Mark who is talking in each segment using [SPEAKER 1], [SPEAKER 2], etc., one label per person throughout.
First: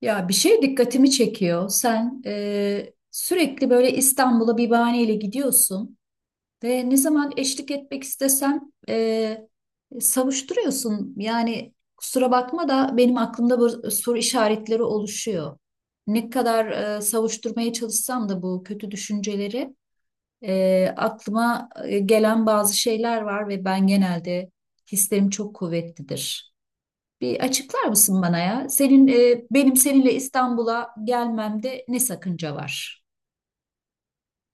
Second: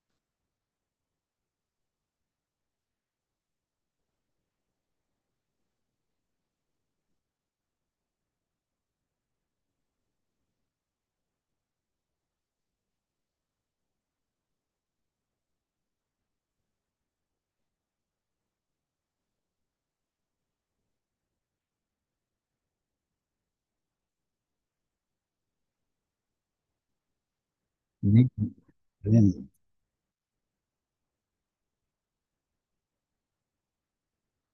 [SPEAKER 1] Ya bir şey dikkatimi çekiyor. Sen sürekli böyle İstanbul'a bir bahaneyle gidiyorsun ve ne zaman eşlik etmek istesem e, savuşturuyorsun. Yani kusura bakma da benim aklımda bu soru işaretleri oluşuyor. Ne kadar savuşturmaya çalışsam da bu kötü düşünceleri aklıma gelen bazı şeyler var ve ben genelde hislerim çok kuvvetlidir. Bir açıklar mısın
[SPEAKER 2] Ne?
[SPEAKER 1] bana ya? Senin
[SPEAKER 2] Bilemiyorum.
[SPEAKER 1] benim seninle İstanbul'a gelmemde ne sakınca var?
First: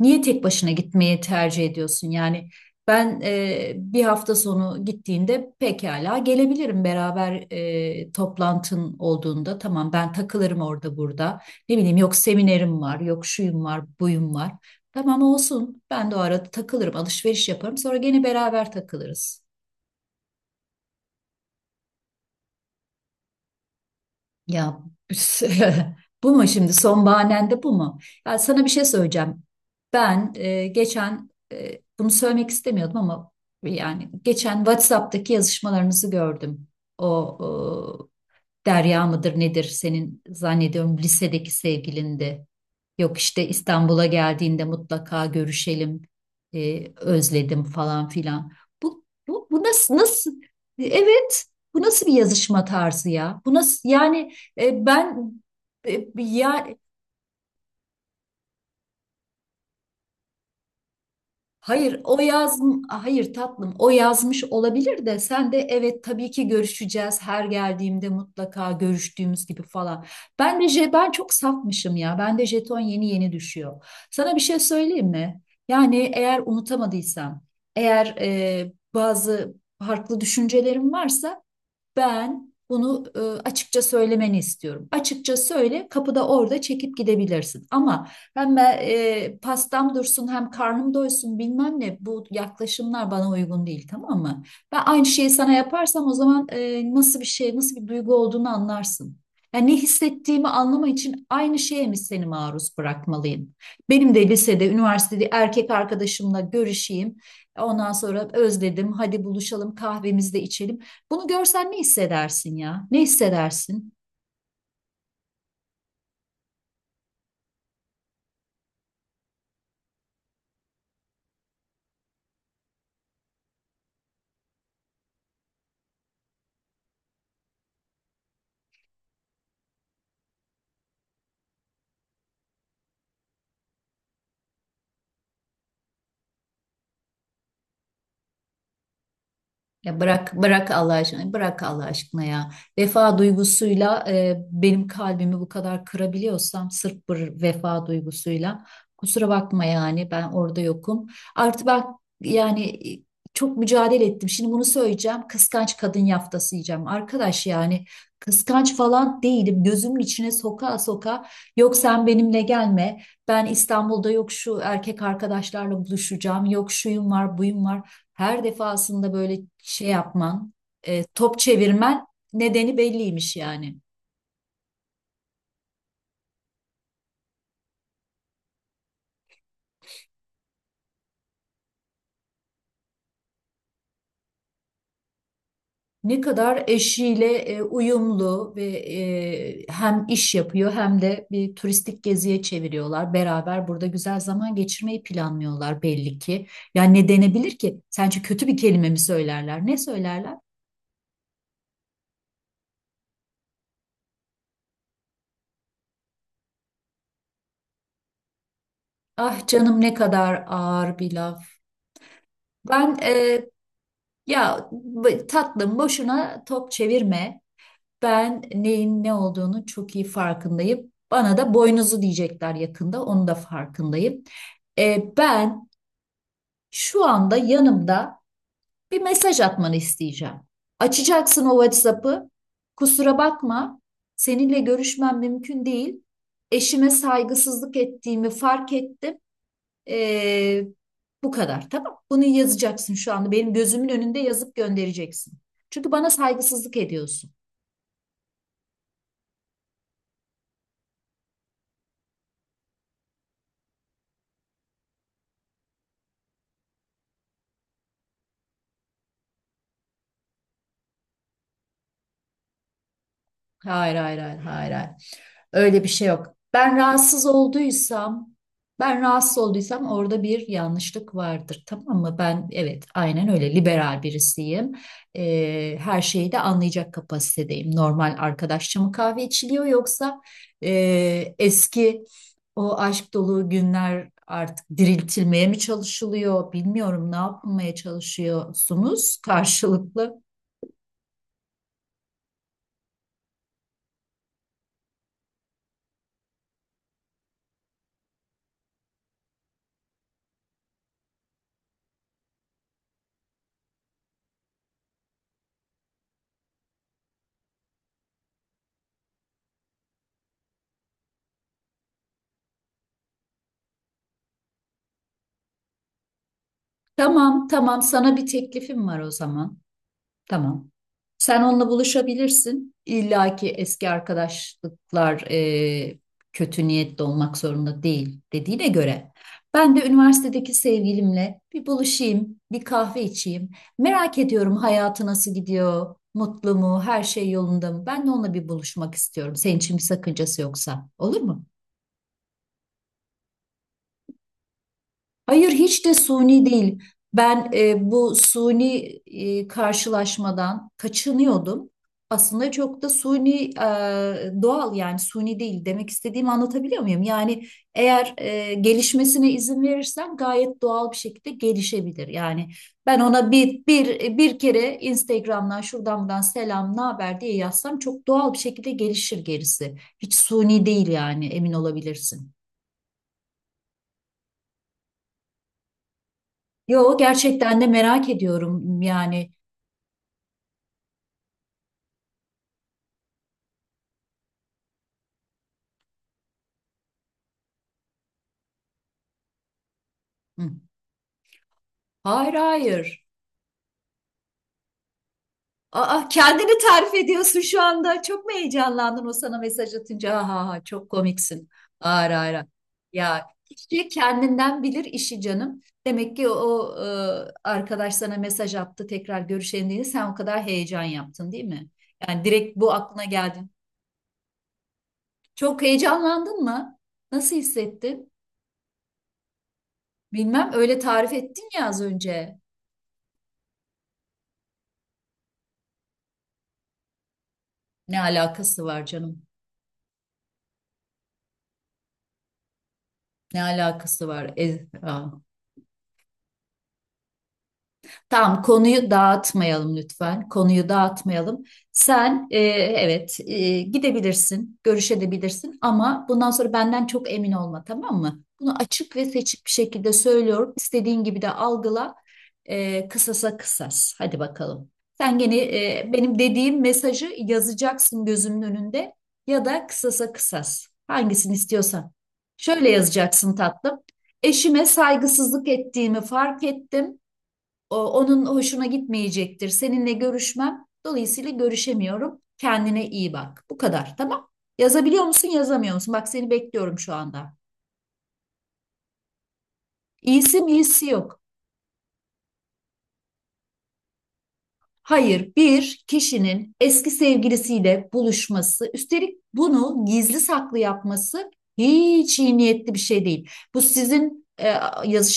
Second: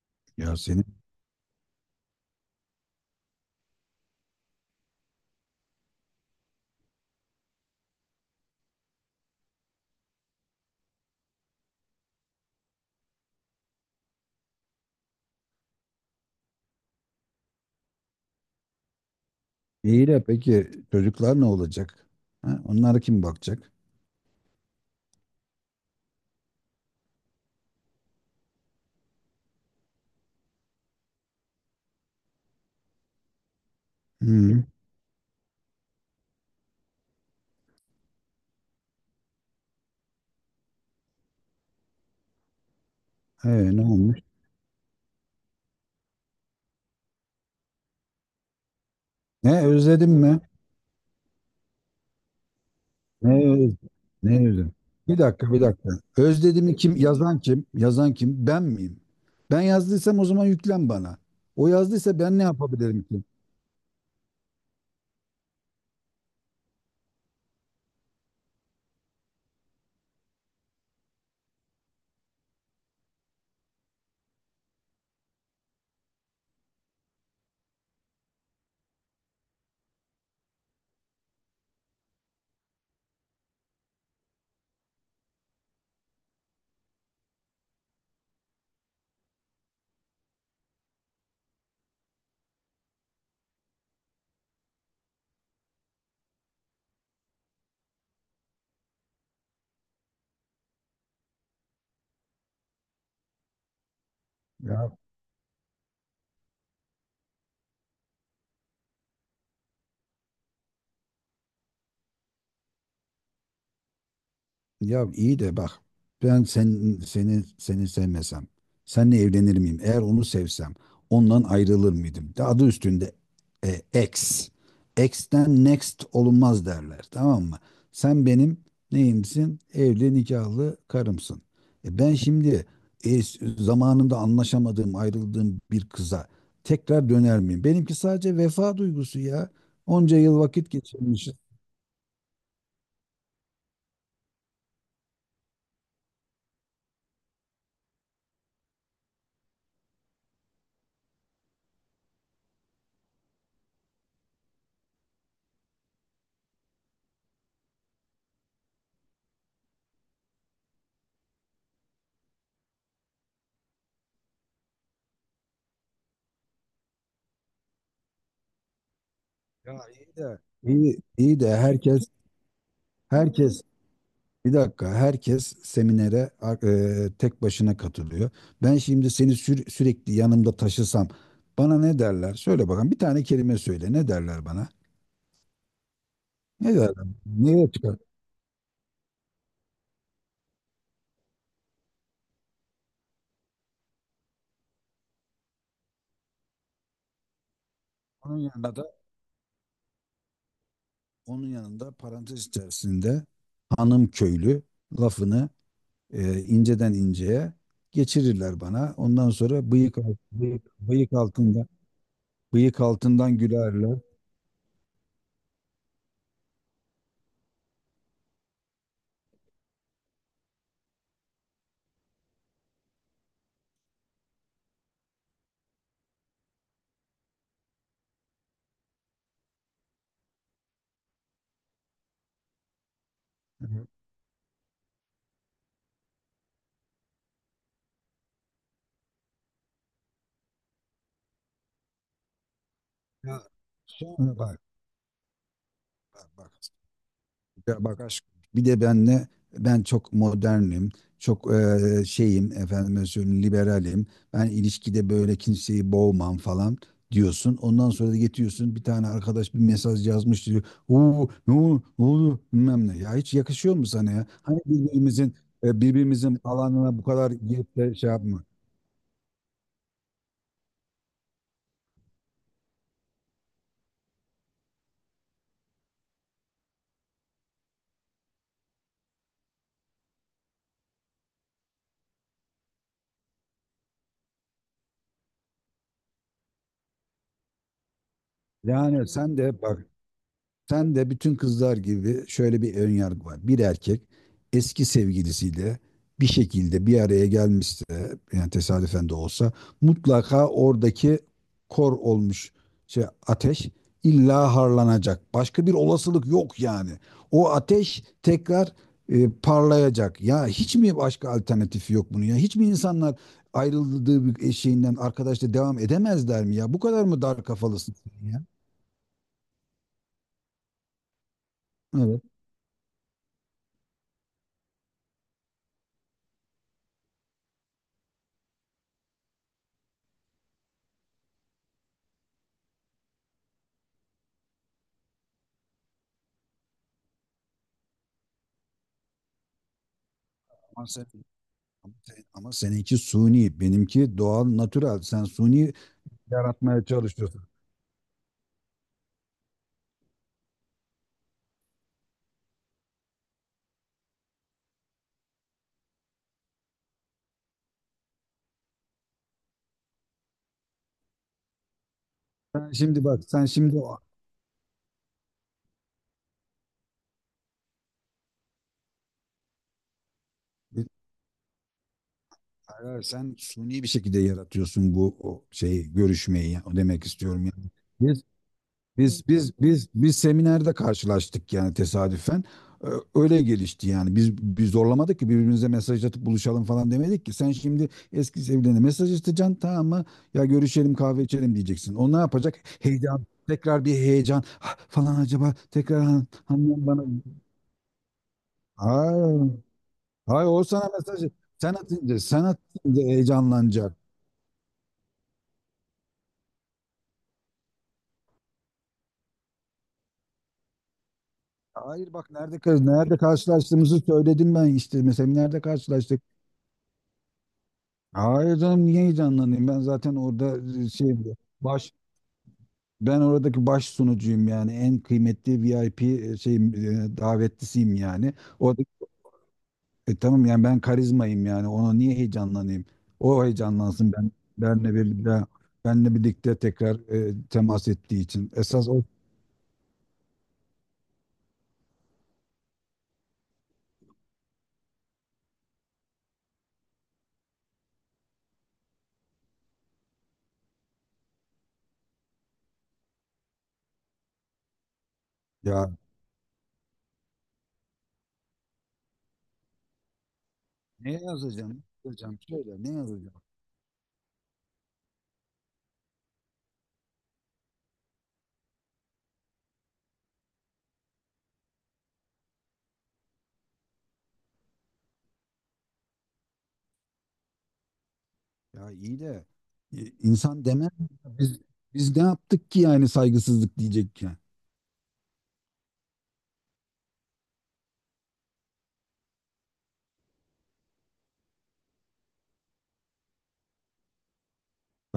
[SPEAKER 1] Niye tek
[SPEAKER 2] Ya
[SPEAKER 1] başına
[SPEAKER 2] senin.
[SPEAKER 1] gitmeyi tercih ediyorsun? Yani ben bir hafta sonu gittiğinde pekala gelebilirim beraber toplantın olduğunda. Tamam ben takılırım orada burada. Ne bileyim yok seminerim var, yok şuyum var, buyum var. Tamam olsun. Ben de o arada takılırım, alışveriş yaparım. Sonra gene beraber takılırız.
[SPEAKER 2] İyi de peki çocuklar ne olacak? Ha, onlara kim bakacak?
[SPEAKER 1] Ya bu mu şimdi son bahanen de bu mu? Ya sana bir şey söyleyeceğim. Ben geçen bunu söylemek istemiyordum ama yani geçen
[SPEAKER 2] Hı.
[SPEAKER 1] WhatsApp'taki yazışmalarınızı gördüm. O Derya mıdır nedir, senin zannediyorum lisedeki sevgilindi. Yok işte
[SPEAKER 2] Ne
[SPEAKER 1] İstanbul'a
[SPEAKER 2] olmuş?
[SPEAKER 1] geldiğinde mutlaka görüşelim, özledim falan filan. Bu
[SPEAKER 2] Ne
[SPEAKER 1] nasıl,
[SPEAKER 2] özledim mi?
[SPEAKER 1] evet, bu nasıl bir yazışma tarzı ya?
[SPEAKER 2] Ne
[SPEAKER 1] Bu
[SPEAKER 2] öz-
[SPEAKER 1] nasıl, yani
[SPEAKER 2] Ne özledim?
[SPEAKER 1] e,
[SPEAKER 2] Bir
[SPEAKER 1] ben
[SPEAKER 2] dakika bir dakika.
[SPEAKER 1] e, ya
[SPEAKER 2] Özledim'i kim? Yazan kim? Yazan kim? Ben miyim? Ben yazdıysam o zaman yüklen bana. O
[SPEAKER 1] hayır,
[SPEAKER 2] yazdıysa ben ne yapabilirim ki?
[SPEAKER 1] hayır tatlım, o yazmış olabilir de sen de evet tabii ki görüşeceğiz her geldiğimde mutlaka görüştüğümüz gibi falan. Ben de ben çok safmışım ya. Ben de jeton yeni yeni düşüyor. Sana bir şey söyleyeyim mi? Yani eğer unutamadıysam, eğer bazı farklı düşüncelerim varsa ben bunu açıkça söylemeni istiyorum. Açıkça söyle, kapıda orada çekip gidebilirsin. Ama hem ben, pastam dursun hem karnım doysun bilmem ne, bu yaklaşımlar bana uygun değil, tamam mı? Ben aynı şeyi sana yaparsam o zaman nasıl bir şey, nasıl bir duygu olduğunu anlarsın. Yani ne hissettiğimi anlama için aynı şeye mi seni maruz bırakmalıyım? Benim de lisede,
[SPEAKER 2] Ya
[SPEAKER 1] üniversitede erkek arkadaşımla görüşeyim. Ondan sonra özledim, hadi buluşalım kahvemizi de içelim. Bunu görsen ne hissedersin ya? Ne hissedersin?
[SPEAKER 2] Ya iyi de bak, ben seni sevmesem seninle evlenir miyim? Eğer onu sevsem ondan ayrılır mıydım? De adı üstünde, ex. Ex'ten next olunmaz derler, tamam mı? Sen benim neyimsin? Evli nikahlı karımsın. Ben şimdi zamanında anlaşamadığım, ayrıldığım bir kıza tekrar döner miyim? Benimki sadece vefa duygusu ya.
[SPEAKER 1] Ya
[SPEAKER 2] Onca
[SPEAKER 1] bırak
[SPEAKER 2] yıl
[SPEAKER 1] bırak
[SPEAKER 2] vakit
[SPEAKER 1] Allah aşkına,
[SPEAKER 2] geçirmişiz.
[SPEAKER 1] bırak Allah aşkına ya. Vefa duygusuyla benim kalbimi bu kadar kırabiliyorsam sırf bir vefa duygusuyla, kusura bakma yani ben orada yokum. Artı bak, yani e, çok mücadele ettim. Şimdi bunu söyleyeceğim. Kıskanç kadın yaftası yiyeceğim. Arkadaş, yani kıskanç falan değilim. Gözümün içine soka soka yok sen benimle gelme. Ben İstanbul'da yok şu erkek arkadaşlarla buluşacağım. Yok şuyum var, buyum var. Her defasında böyle
[SPEAKER 2] Ya
[SPEAKER 1] şey
[SPEAKER 2] iyi de
[SPEAKER 1] yapman,
[SPEAKER 2] iyi
[SPEAKER 1] top
[SPEAKER 2] de herkes.
[SPEAKER 1] çevirmen nedeni belliymiş
[SPEAKER 2] Herkes
[SPEAKER 1] yani.
[SPEAKER 2] Bir dakika, herkes seminere tek başına katılıyor. Ben şimdi seni sürekli yanımda taşısam bana ne derler? Söyle bakalım, bir tane kelime söyle, ne derler bana?
[SPEAKER 1] Ne kadar
[SPEAKER 2] Ne derler?
[SPEAKER 1] eşiyle
[SPEAKER 2] Neye çıkar?
[SPEAKER 1] uyumlu ve hem iş yapıyor hem de bir turistik geziye çeviriyorlar. Beraber burada güzel zaman geçirmeyi planlıyorlar belli ki. Yani ne denebilir ki? Sence
[SPEAKER 2] Onun
[SPEAKER 1] kötü bir
[SPEAKER 2] yanında
[SPEAKER 1] kelime
[SPEAKER 2] da
[SPEAKER 1] mi söylerler? Ne söylerler?
[SPEAKER 2] Onun yanında, parantez içerisinde, hanım köylü lafını inceden inceye geçirirler bana. Ondan
[SPEAKER 1] Ah
[SPEAKER 2] sonra
[SPEAKER 1] canım, ne kadar
[SPEAKER 2] bıyık,
[SPEAKER 1] ağır bir
[SPEAKER 2] bıyık
[SPEAKER 1] laf.
[SPEAKER 2] altında. Bıyık
[SPEAKER 1] Ben
[SPEAKER 2] altından gülerler.
[SPEAKER 1] tatlım, boşuna top çevirme. Ben neyin ne olduğunu çok iyi farkındayım. Bana da boynuzu diyecekler yakında, onu da farkındayım. Ben şu anda yanımda bir mesaj atmanı isteyeceğim. Açacaksın o WhatsApp'ı. Kusura bakma, seninle görüşmem mümkün değil. Eşime saygısızlık ettiğimi fark ettim. E, Bu kadar, tamam. Bunu yazacaksın şu anda.
[SPEAKER 2] Ya
[SPEAKER 1] Benim gözümün önünde
[SPEAKER 2] sonra
[SPEAKER 1] yazıp
[SPEAKER 2] bak,
[SPEAKER 1] göndereceksin. Çünkü bana
[SPEAKER 2] bak, bak.
[SPEAKER 1] saygısızlık ediyorsun.
[SPEAKER 2] Ya bak, aşk bir de benle ben çok modernim, çok şeyim, efendim söyleyeyim, liberalim. Ben ilişkide böyle kimseyi boğmam falan diyorsun. Ondan sonra da getiriyorsun, bir tane arkadaş bir mesaj yazmış diyor. Oo, ne oldu, ne oldu, bilmem ne. Ya hiç yakışıyor mu
[SPEAKER 1] Hayır,
[SPEAKER 2] sana
[SPEAKER 1] hayır,
[SPEAKER 2] ya?
[SPEAKER 1] hayır,
[SPEAKER 2] Hani
[SPEAKER 1] hayır, hayır.
[SPEAKER 2] birbirimizin,
[SPEAKER 1] Öyle bir şey yok.
[SPEAKER 2] birbirimizin alanına bu kadar girip de şey yapma.
[SPEAKER 1] Ben rahatsız olduysam orada bir yanlışlık vardır, tamam mı? Ben evet, aynen öyle liberal birisiyim. Her şeyi de anlayacak kapasitedeyim. Normal arkadaşça mı kahve içiliyor, yoksa eski o aşk dolu günler artık diriltilmeye mi çalışılıyor? Bilmiyorum ne yapmaya
[SPEAKER 2] Yani
[SPEAKER 1] çalışıyorsunuz
[SPEAKER 2] sen de bak.
[SPEAKER 1] karşılıklı.
[SPEAKER 2] Sen de bütün kızlar gibi, şöyle bir ön yargı var. Bir erkek eski sevgilisiyle bir şekilde bir araya gelmişse, yani tesadüfen de olsa, mutlaka oradaki kor olmuş şey, ateş, illa harlanacak. Başka bir olasılık yok yani. O ateş tekrar parlayacak. Ya hiç mi başka alternatifi yok bunun ya? Hiç mi insanlar ayrıldığı bir şeyinden arkadaşla devam edemezler mi ya? Bu kadar mı dar
[SPEAKER 1] Tamam, tamam.
[SPEAKER 2] kafalısın
[SPEAKER 1] Sana bir
[SPEAKER 2] sen ya?
[SPEAKER 1] teklifim var o zaman. Tamam. Sen onunla
[SPEAKER 2] Evet.
[SPEAKER 1] buluşabilirsin. İlla ki eski arkadaşlıklar kötü niyetli olmak zorunda değil dediğine göre. Ben de üniversitedeki sevgilimle bir buluşayım, bir kahve içeyim. Merak ediyorum hayatı nasıl gidiyor, mutlu mu, her şey yolunda mı? Ben de onunla bir buluşmak istiyorum. Senin için bir sakıncası yoksa.
[SPEAKER 2] Maalesef.
[SPEAKER 1] Olur mu?
[SPEAKER 2] Ama seninki suni, benimki doğal, natürel. Sen
[SPEAKER 1] Hayır,
[SPEAKER 2] suni
[SPEAKER 1] hiç de suni değil.
[SPEAKER 2] yaratmaya çalışıyorsun.
[SPEAKER 1] Ben bu suni karşılaşmadan kaçınıyordum. Aslında çok da suni doğal, yani suni değil demek istediğimi anlatabiliyor muyum? Yani eğer gelişmesine izin verirsen gayet doğal bir şekilde gelişebilir. Yani
[SPEAKER 2] Sen
[SPEAKER 1] ben
[SPEAKER 2] şimdi bak,
[SPEAKER 1] ona
[SPEAKER 2] sen
[SPEAKER 1] bir
[SPEAKER 2] şimdi o-
[SPEAKER 1] bir bir kere Instagram'dan şuradan buradan selam ne haber diye yazsam çok doğal bir şekilde gelişir gerisi. Hiç suni değil
[SPEAKER 2] bir-
[SPEAKER 1] yani, emin olabilirsin.
[SPEAKER 2] hayır, hayır, sen suni bir şekilde yaratıyorsun bu o şeyi, görüşmeyi. O
[SPEAKER 1] Yo,
[SPEAKER 2] demek istiyorum
[SPEAKER 1] gerçekten de
[SPEAKER 2] yani.
[SPEAKER 1] merak
[SPEAKER 2] Biz
[SPEAKER 1] ediyorum yani.
[SPEAKER 2] biz biz biz seminerde karşılaştık yani, tesadüfen. Ee, Öyle gelişti yani. Biz zorlamadık ki, birbirimize mesaj atıp buluşalım falan demedik ki. Sen şimdi eski sevgiline mesaj atacaksın, tamam mı? Ya
[SPEAKER 1] Hı.
[SPEAKER 2] görüşelim kahve içelim diyeceksin. O ne
[SPEAKER 1] Hayır
[SPEAKER 2] yapacak?
[SPEAKER 1] hayır.
[SPEAKER 2] Heyecan. Tekrar bir heyecan, "Ah, falan, acaba tekrar
[SPEAKER 1] Aa,
[SPEAKER 2] han-
[SPEAKER 1] kendini
[SPEAKER 2] hanım
[SPEAKER 1] tarif
[SPEAKER 2] bana."
[SPEAKER 1] ediyorsun şu anda. Çok mu heyecanlandın o sana
[SPEAKER 2] Hayır.
[SPEAKER 1] mesaj atınca? Ha
[SPEAKER 2] Hayır,
[SPEAKER 1] ha
[SPEAKER 2] o
[SPEAKER 1] ha,
[SPEAKER 2] sana
[SPEAKER 1] çok
[SPEAKER 2] mesaj
[SPEAKER 1] komiksin.
[SPEAKER 2] sen
[SPEAKER 1] Hayır
[SPEAKER 2] atınca
[SPEAKER 1] hayır.
[SPEAKER 2] sen atınca
[SPEAKER 1] Ya kişi
[SPEAKER 2] heyecanlanacak.
[SPEAKER 1] kendinden bilir işi canım. Demek ki arkadaş sana mesaj attı tekrar görüşelim diye sen o kadar heyecan yaptın değil mi?
[SPEAKER 2] Hayır
[SPEAKER 1] Yani
[SPEAKER 2] bak,
[SPEAKER 1] direkt
[SPEAKER 2] nerede
[SPEAKER 1] bu
[SPEAKER 2] kız,
[SPEAKER 1] aklına
[SPEAKER 2] nerede
[SPEAKER 1] geldi.
[SPEAKER 2] karşılaştığımızı söyledim ben işte, mesela nerede
[SPEAKER 1] Çok
[SPEAKER 2] karşılaştık.
[SPEAKER 1] heyecanlandın mı? Nasıl hissettin?
[SPEAKER 2] Hayır canım, niye heyecanlanayım? Ben zaten
[SPEAKER 1] Bilmem,
[SPEAKER 2] orada
[SPEAKER 1] öyle tarif
[SPEAKER 2] şey,
[SPEAKER 1] ettin ya az
[SPEAKER 2] baş
[SPEAKER 1] önce.
[SPEAKER 2] ben oradaki baş sunucuyum yani, en kıymetli VIP şey davetlisiyim
[SPEAKER 1] Ne
[SPEAKER 2] yani.
[SPEAKER 1] alakası
[SPEAKER 2] Orada,
[SPEAKER 1] var canım?
[SPEAKER 2] tamam yani ben karizmayım yani, ona niye heyecanlanayım?
[SPEAKER 1] Ne
[SPEAKER 2] O
[SPEAKER 1] alakası
[SPEAKER 2] heyecanlansın,
[SPEAKER 1] var?
[SPEAKER 2] benle birlikte benle birlikte tekrar temas ettiği
[SPEAKER 1] Tamam
[SPEAKER 2] için. Esas
[SPEAKER 1] konuyu
[SPEAKER 2] o.
[SPEAKER 1] dağıtmayalım lütfen. Konuyu dağıtmayalım. Sen evet gidebilirsin, görüşebilirsin ama bundan sonra benden çok emin olma, tamam mı? Bunu açık ve seçik bir şekilde söylüyorum. İstediğin gibi de algıla. E, kısasa kısas. Hadi bakalım. Sen gene
[SPEAKER 2] Ya,
[SPEAKER 1] benim dediğim mesajı yazacaksın gözümün önünde, ya da kısasa kısas.
[SPEAKER 2] ne
[SPEAKER 1] Hangisini
[SPEAKER 2] yazacağım? Ne
[SPEAKER 1] istiyorsan.
[SPEAKER 2] yazacağım?
[SPEAKER 1] Şöyle
[SPEAKER 2] Şöyle ne
[SPEAKER 1] yazacaksın
[SPEAKER 2] yazacağım?
[SPEAKER 1] tatlım. Eşime saygısızlık ettiğimi fark ettim, onun hoşuna gitmeyecektir. Seninle görüşmem. Dolayısıyla görüşemiyorum. Kendine iyi bak. Bu kadar. Tamam. Yazabiliyor musun, yazamıyor musun? Bak seni bekliyorum şu anda.
[SPEAKER 2] Ya iyi de
[SPEAKER 1] İyisi mi,
[SPEAKER 2] insan
[SPEAKER 1] iyisi
[SPEAKER 2] demez mi?
[SPEAKER 1] yok.
[SPEAKER 2] biz biz ne yaptık ki, yani saygısızlık diyecek ya.
[SPEAKER 1] Hayır, bir kişinin eski sevgilisiyle buluşması, üstelik bunu gizli saklı yapması hiç iyi niyetli bir şey değil. Bu sizin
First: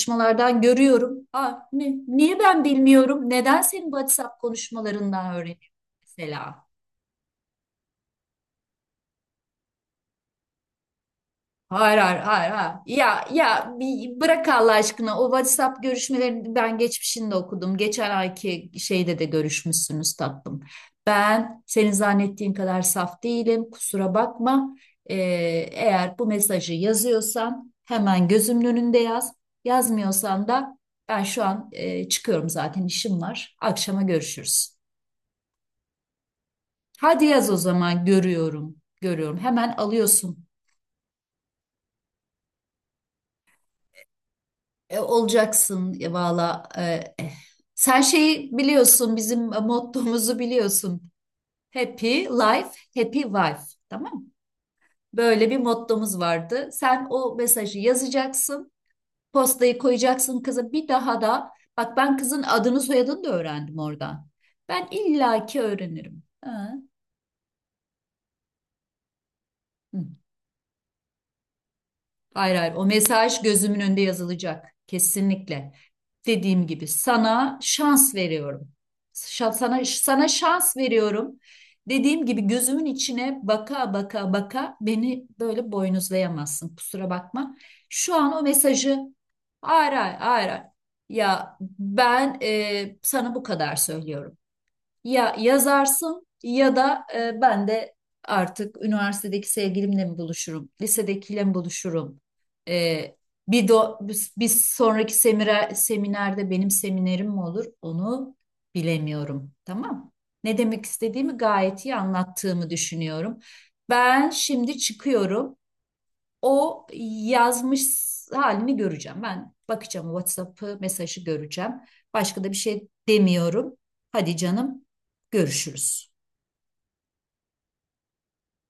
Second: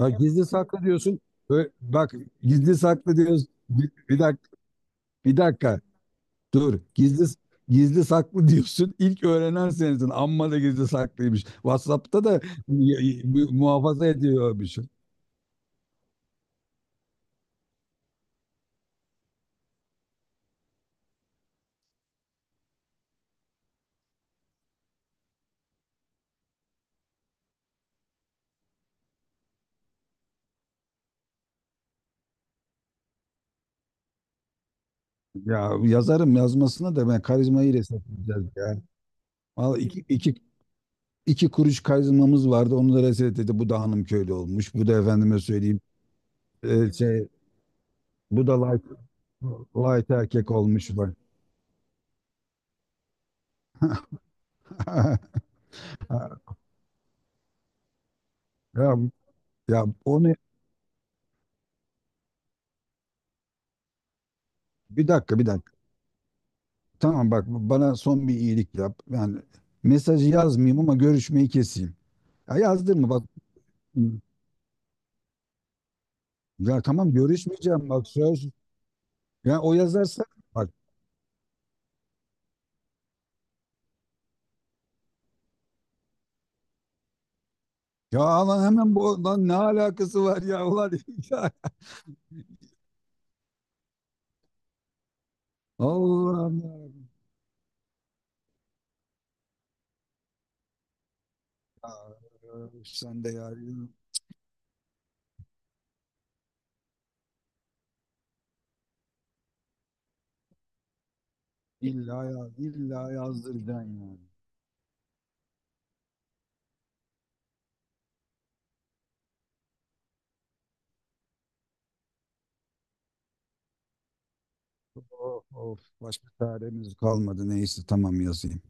[SPEAKER 2] Ya gizli saklı diyorsun.
[SPEAKER 1] görüyorum. Aa,
[SPEAKER 2] Bak,
[SPEAKER 1] niye ben
[SPEAKER 2] gizli saklı
[SPEAKER 1] bilmiyorum?
[SPEAKER 2] diyorsun.
[SPEAKER 1] Neden senin
[SPEAKER 2] Bir
[SPEAKER 1] WhatsApp
[SPEAKER 2] dakika
[SPEAKER 1] konuşmalarından
[SPEAKER 2] bir
[SPEAKER 1] öğreniyorum
[SPEAKER 2] dakika
[SPEAKER 1] mesela?
[SPEAKER 2] dur. Gizli saklı diyorsun. İlk öğrenen sensin. Amma da gizli saklıymış.
[SPEAKER 1] Hayır hayır
[SPEAKER 2] WhatsApp'ta da
[SPEAKER 1] hayır, hayır. Ya ya,
[SPEAKER 2] muhafaza
[SPEAKER 1] bir bırak Allah
[SPEAKER 2] ediyormuş.
[SPEAKER 1] aşkına, o WhatsApp görüşmelerini ben geçmişinde okudum. Geçen ayki şeyde de görüşmüşsünüz tatlım. Ben senin zannettiğin kadar saf değilim. Kusura bakma. Ee, eğer bu mesajı yazıyorsan hemen gözümün önünde yaz. Yazmıyorsan da ben şu an çıkıyorum zaten, işim var. Akşama görüşürüz.
[SPEAKER 2] Ya yazarım yazmasına da, ben
[SPEAKER 1] Hadi yaz o
[SPEAKER 2] karizmayı
[SPEAKER 1] zaman,
[SPEAKER 2] resetleyeceğiz
[SPEAKER 1] görüyorum.
[SPEAKER 2] ya.
[SPEAKER 1] Görüyorum. Hemen
[SPEAKER 2] Vallahi iki, iki,
[SPEAKER 1] alıyorsun.
[SPEAKER 2] iki kuruş karizmamız vardı. Onu da reset. Bu da hanım köylü olmuş. Bu
[SPEAKER 1] E,
[SPEAKER 2] da efendime söyleyeyim.
[SPEAKER 1] olacaksın ya, valla.
[SPEAKER 2] Şey,
[SPEAKER 1] Eh. Sen
[SPEAKER 2] bu da
[SPEAKER 1] şeyi
[SPEAKER 2] light,
[SPEAKER 1] biliyorsun, bizim
[SPEAKER 2] light
[SPEAKER 1] mottomuzu
[SPEAKER 2] erkek olmuş
[SPEAKER 1] biliyorsun.
[SPEAKER 2] bak.
[SPEAKER 1] Happy life, happy wife. Tamam mı? Böyle bir mottomuz vardı. Sen o mesajı yazacaksın,
[SPEAKER 2] Ya,
[SPEAKER 1] postayı
[SPEAKER 2] Ya onu
[SPEAKER 1] koyacaksın kıza. Bir daha da, bak ben kızın adını soyadını da öğrendim oradan. Ben
[SPEAKER 2] bir dakika bir
[SPEAKER 1] illaki
[SPEAKER 2] dakika.
[SPEAKER 1] öğrenirim. Ha.
[SPEAKER 2] Tamam bak, bana son bir iyilik yap. Yani
[SPEAKER 1] Hı.
[SPEAKER 2] mesajı yazmayayım ama görüşmeyi keseyim.
[SPEAKER 1] Hayır
[SPEAKER 2] Ya
[SPEAKER 1] hayır, o
[SPEAKER 2] yazdın mı bak.
[SPEAKER 1] mesaj gözümün önünde yazılacak kesinlikle. Dediğim
[SPEAKER 2] Ya
[SPEAKER 1] gibi
[SPEAKER 2] tamam,
[SPEAKER 1] sana
[SPEAKER 2] görüşmeyeceğim, bak,
[SPEAKER 1] şans
[SPEAKER 2] söz.
[SPEAKER 1] veriyorum.
[SPEAKER 2] Ya o
[SPEAKER 1] Sana
[SPEAKER 2] yazarsa
[SPEAKER 1] sana
[SPEAKER 2] bak.
[SPEAKER 1] şans veriyorum. Dediğim gibi gözümün içine baka baka baka beni böyle boynuzlayamazsın. Kusura bakma. Şu
[SPEAKER 2] Ya
[SPEAKER 1] an o
[SPEAKER 2] lan, hemen
[SPEAKER 1] mesajı,
[SPEAKER 2] bu lan ne
[SPEAKER 1] hayır hayır
[SPEAKER 2] alakası var
[SPEAKER 1] hayır, hayır.
[SPEAKER 2] ya, ulan ya.
[SPEAKER 1] Ya ben sana bu kadar söylüyorum. Ya yazarsın
[SPEAKER 2] Allah'ım
[SPEAKER 1] ya
[SPEAKER 2] ya.
[SPEAKER 1] da ben de artık üniversitedeki sevgilimle mi buluşurum, lisedekiyle mi buluşurum?
[SPEAKER 2] Ya,
[SPEAKER 1] E,
[SPEAKER 2] sen de ya,
[SPEAKER 1] bir sonraki seminerde benim seminerim mi olur? Onu bilemiyorum. Tamam. Ne demek istediğimi gayet iyi
[SPEAKER 2] illa ya
[SPEAKER 1] anlattığımı
[SPEAKER 2] illa
[SPEAKER 1] düşünüyorum.
[SPEAKER 2] yazdıracaksın yani.
[SPEAKER 1] Ben şimdi çıkıyorum. O yazmış halini göreceğim. Ben bakacağım o WhatsApp'ı, mesajı göreceğim. Başka da bir şey demiyorum. Hadi canım,
[SPEAKER 2] Of, of,
[SPEAKER 1] görüşürüz.
[SPEAKER 2] başka çaremiz kalmadı. Neyse, tamam, yazayım.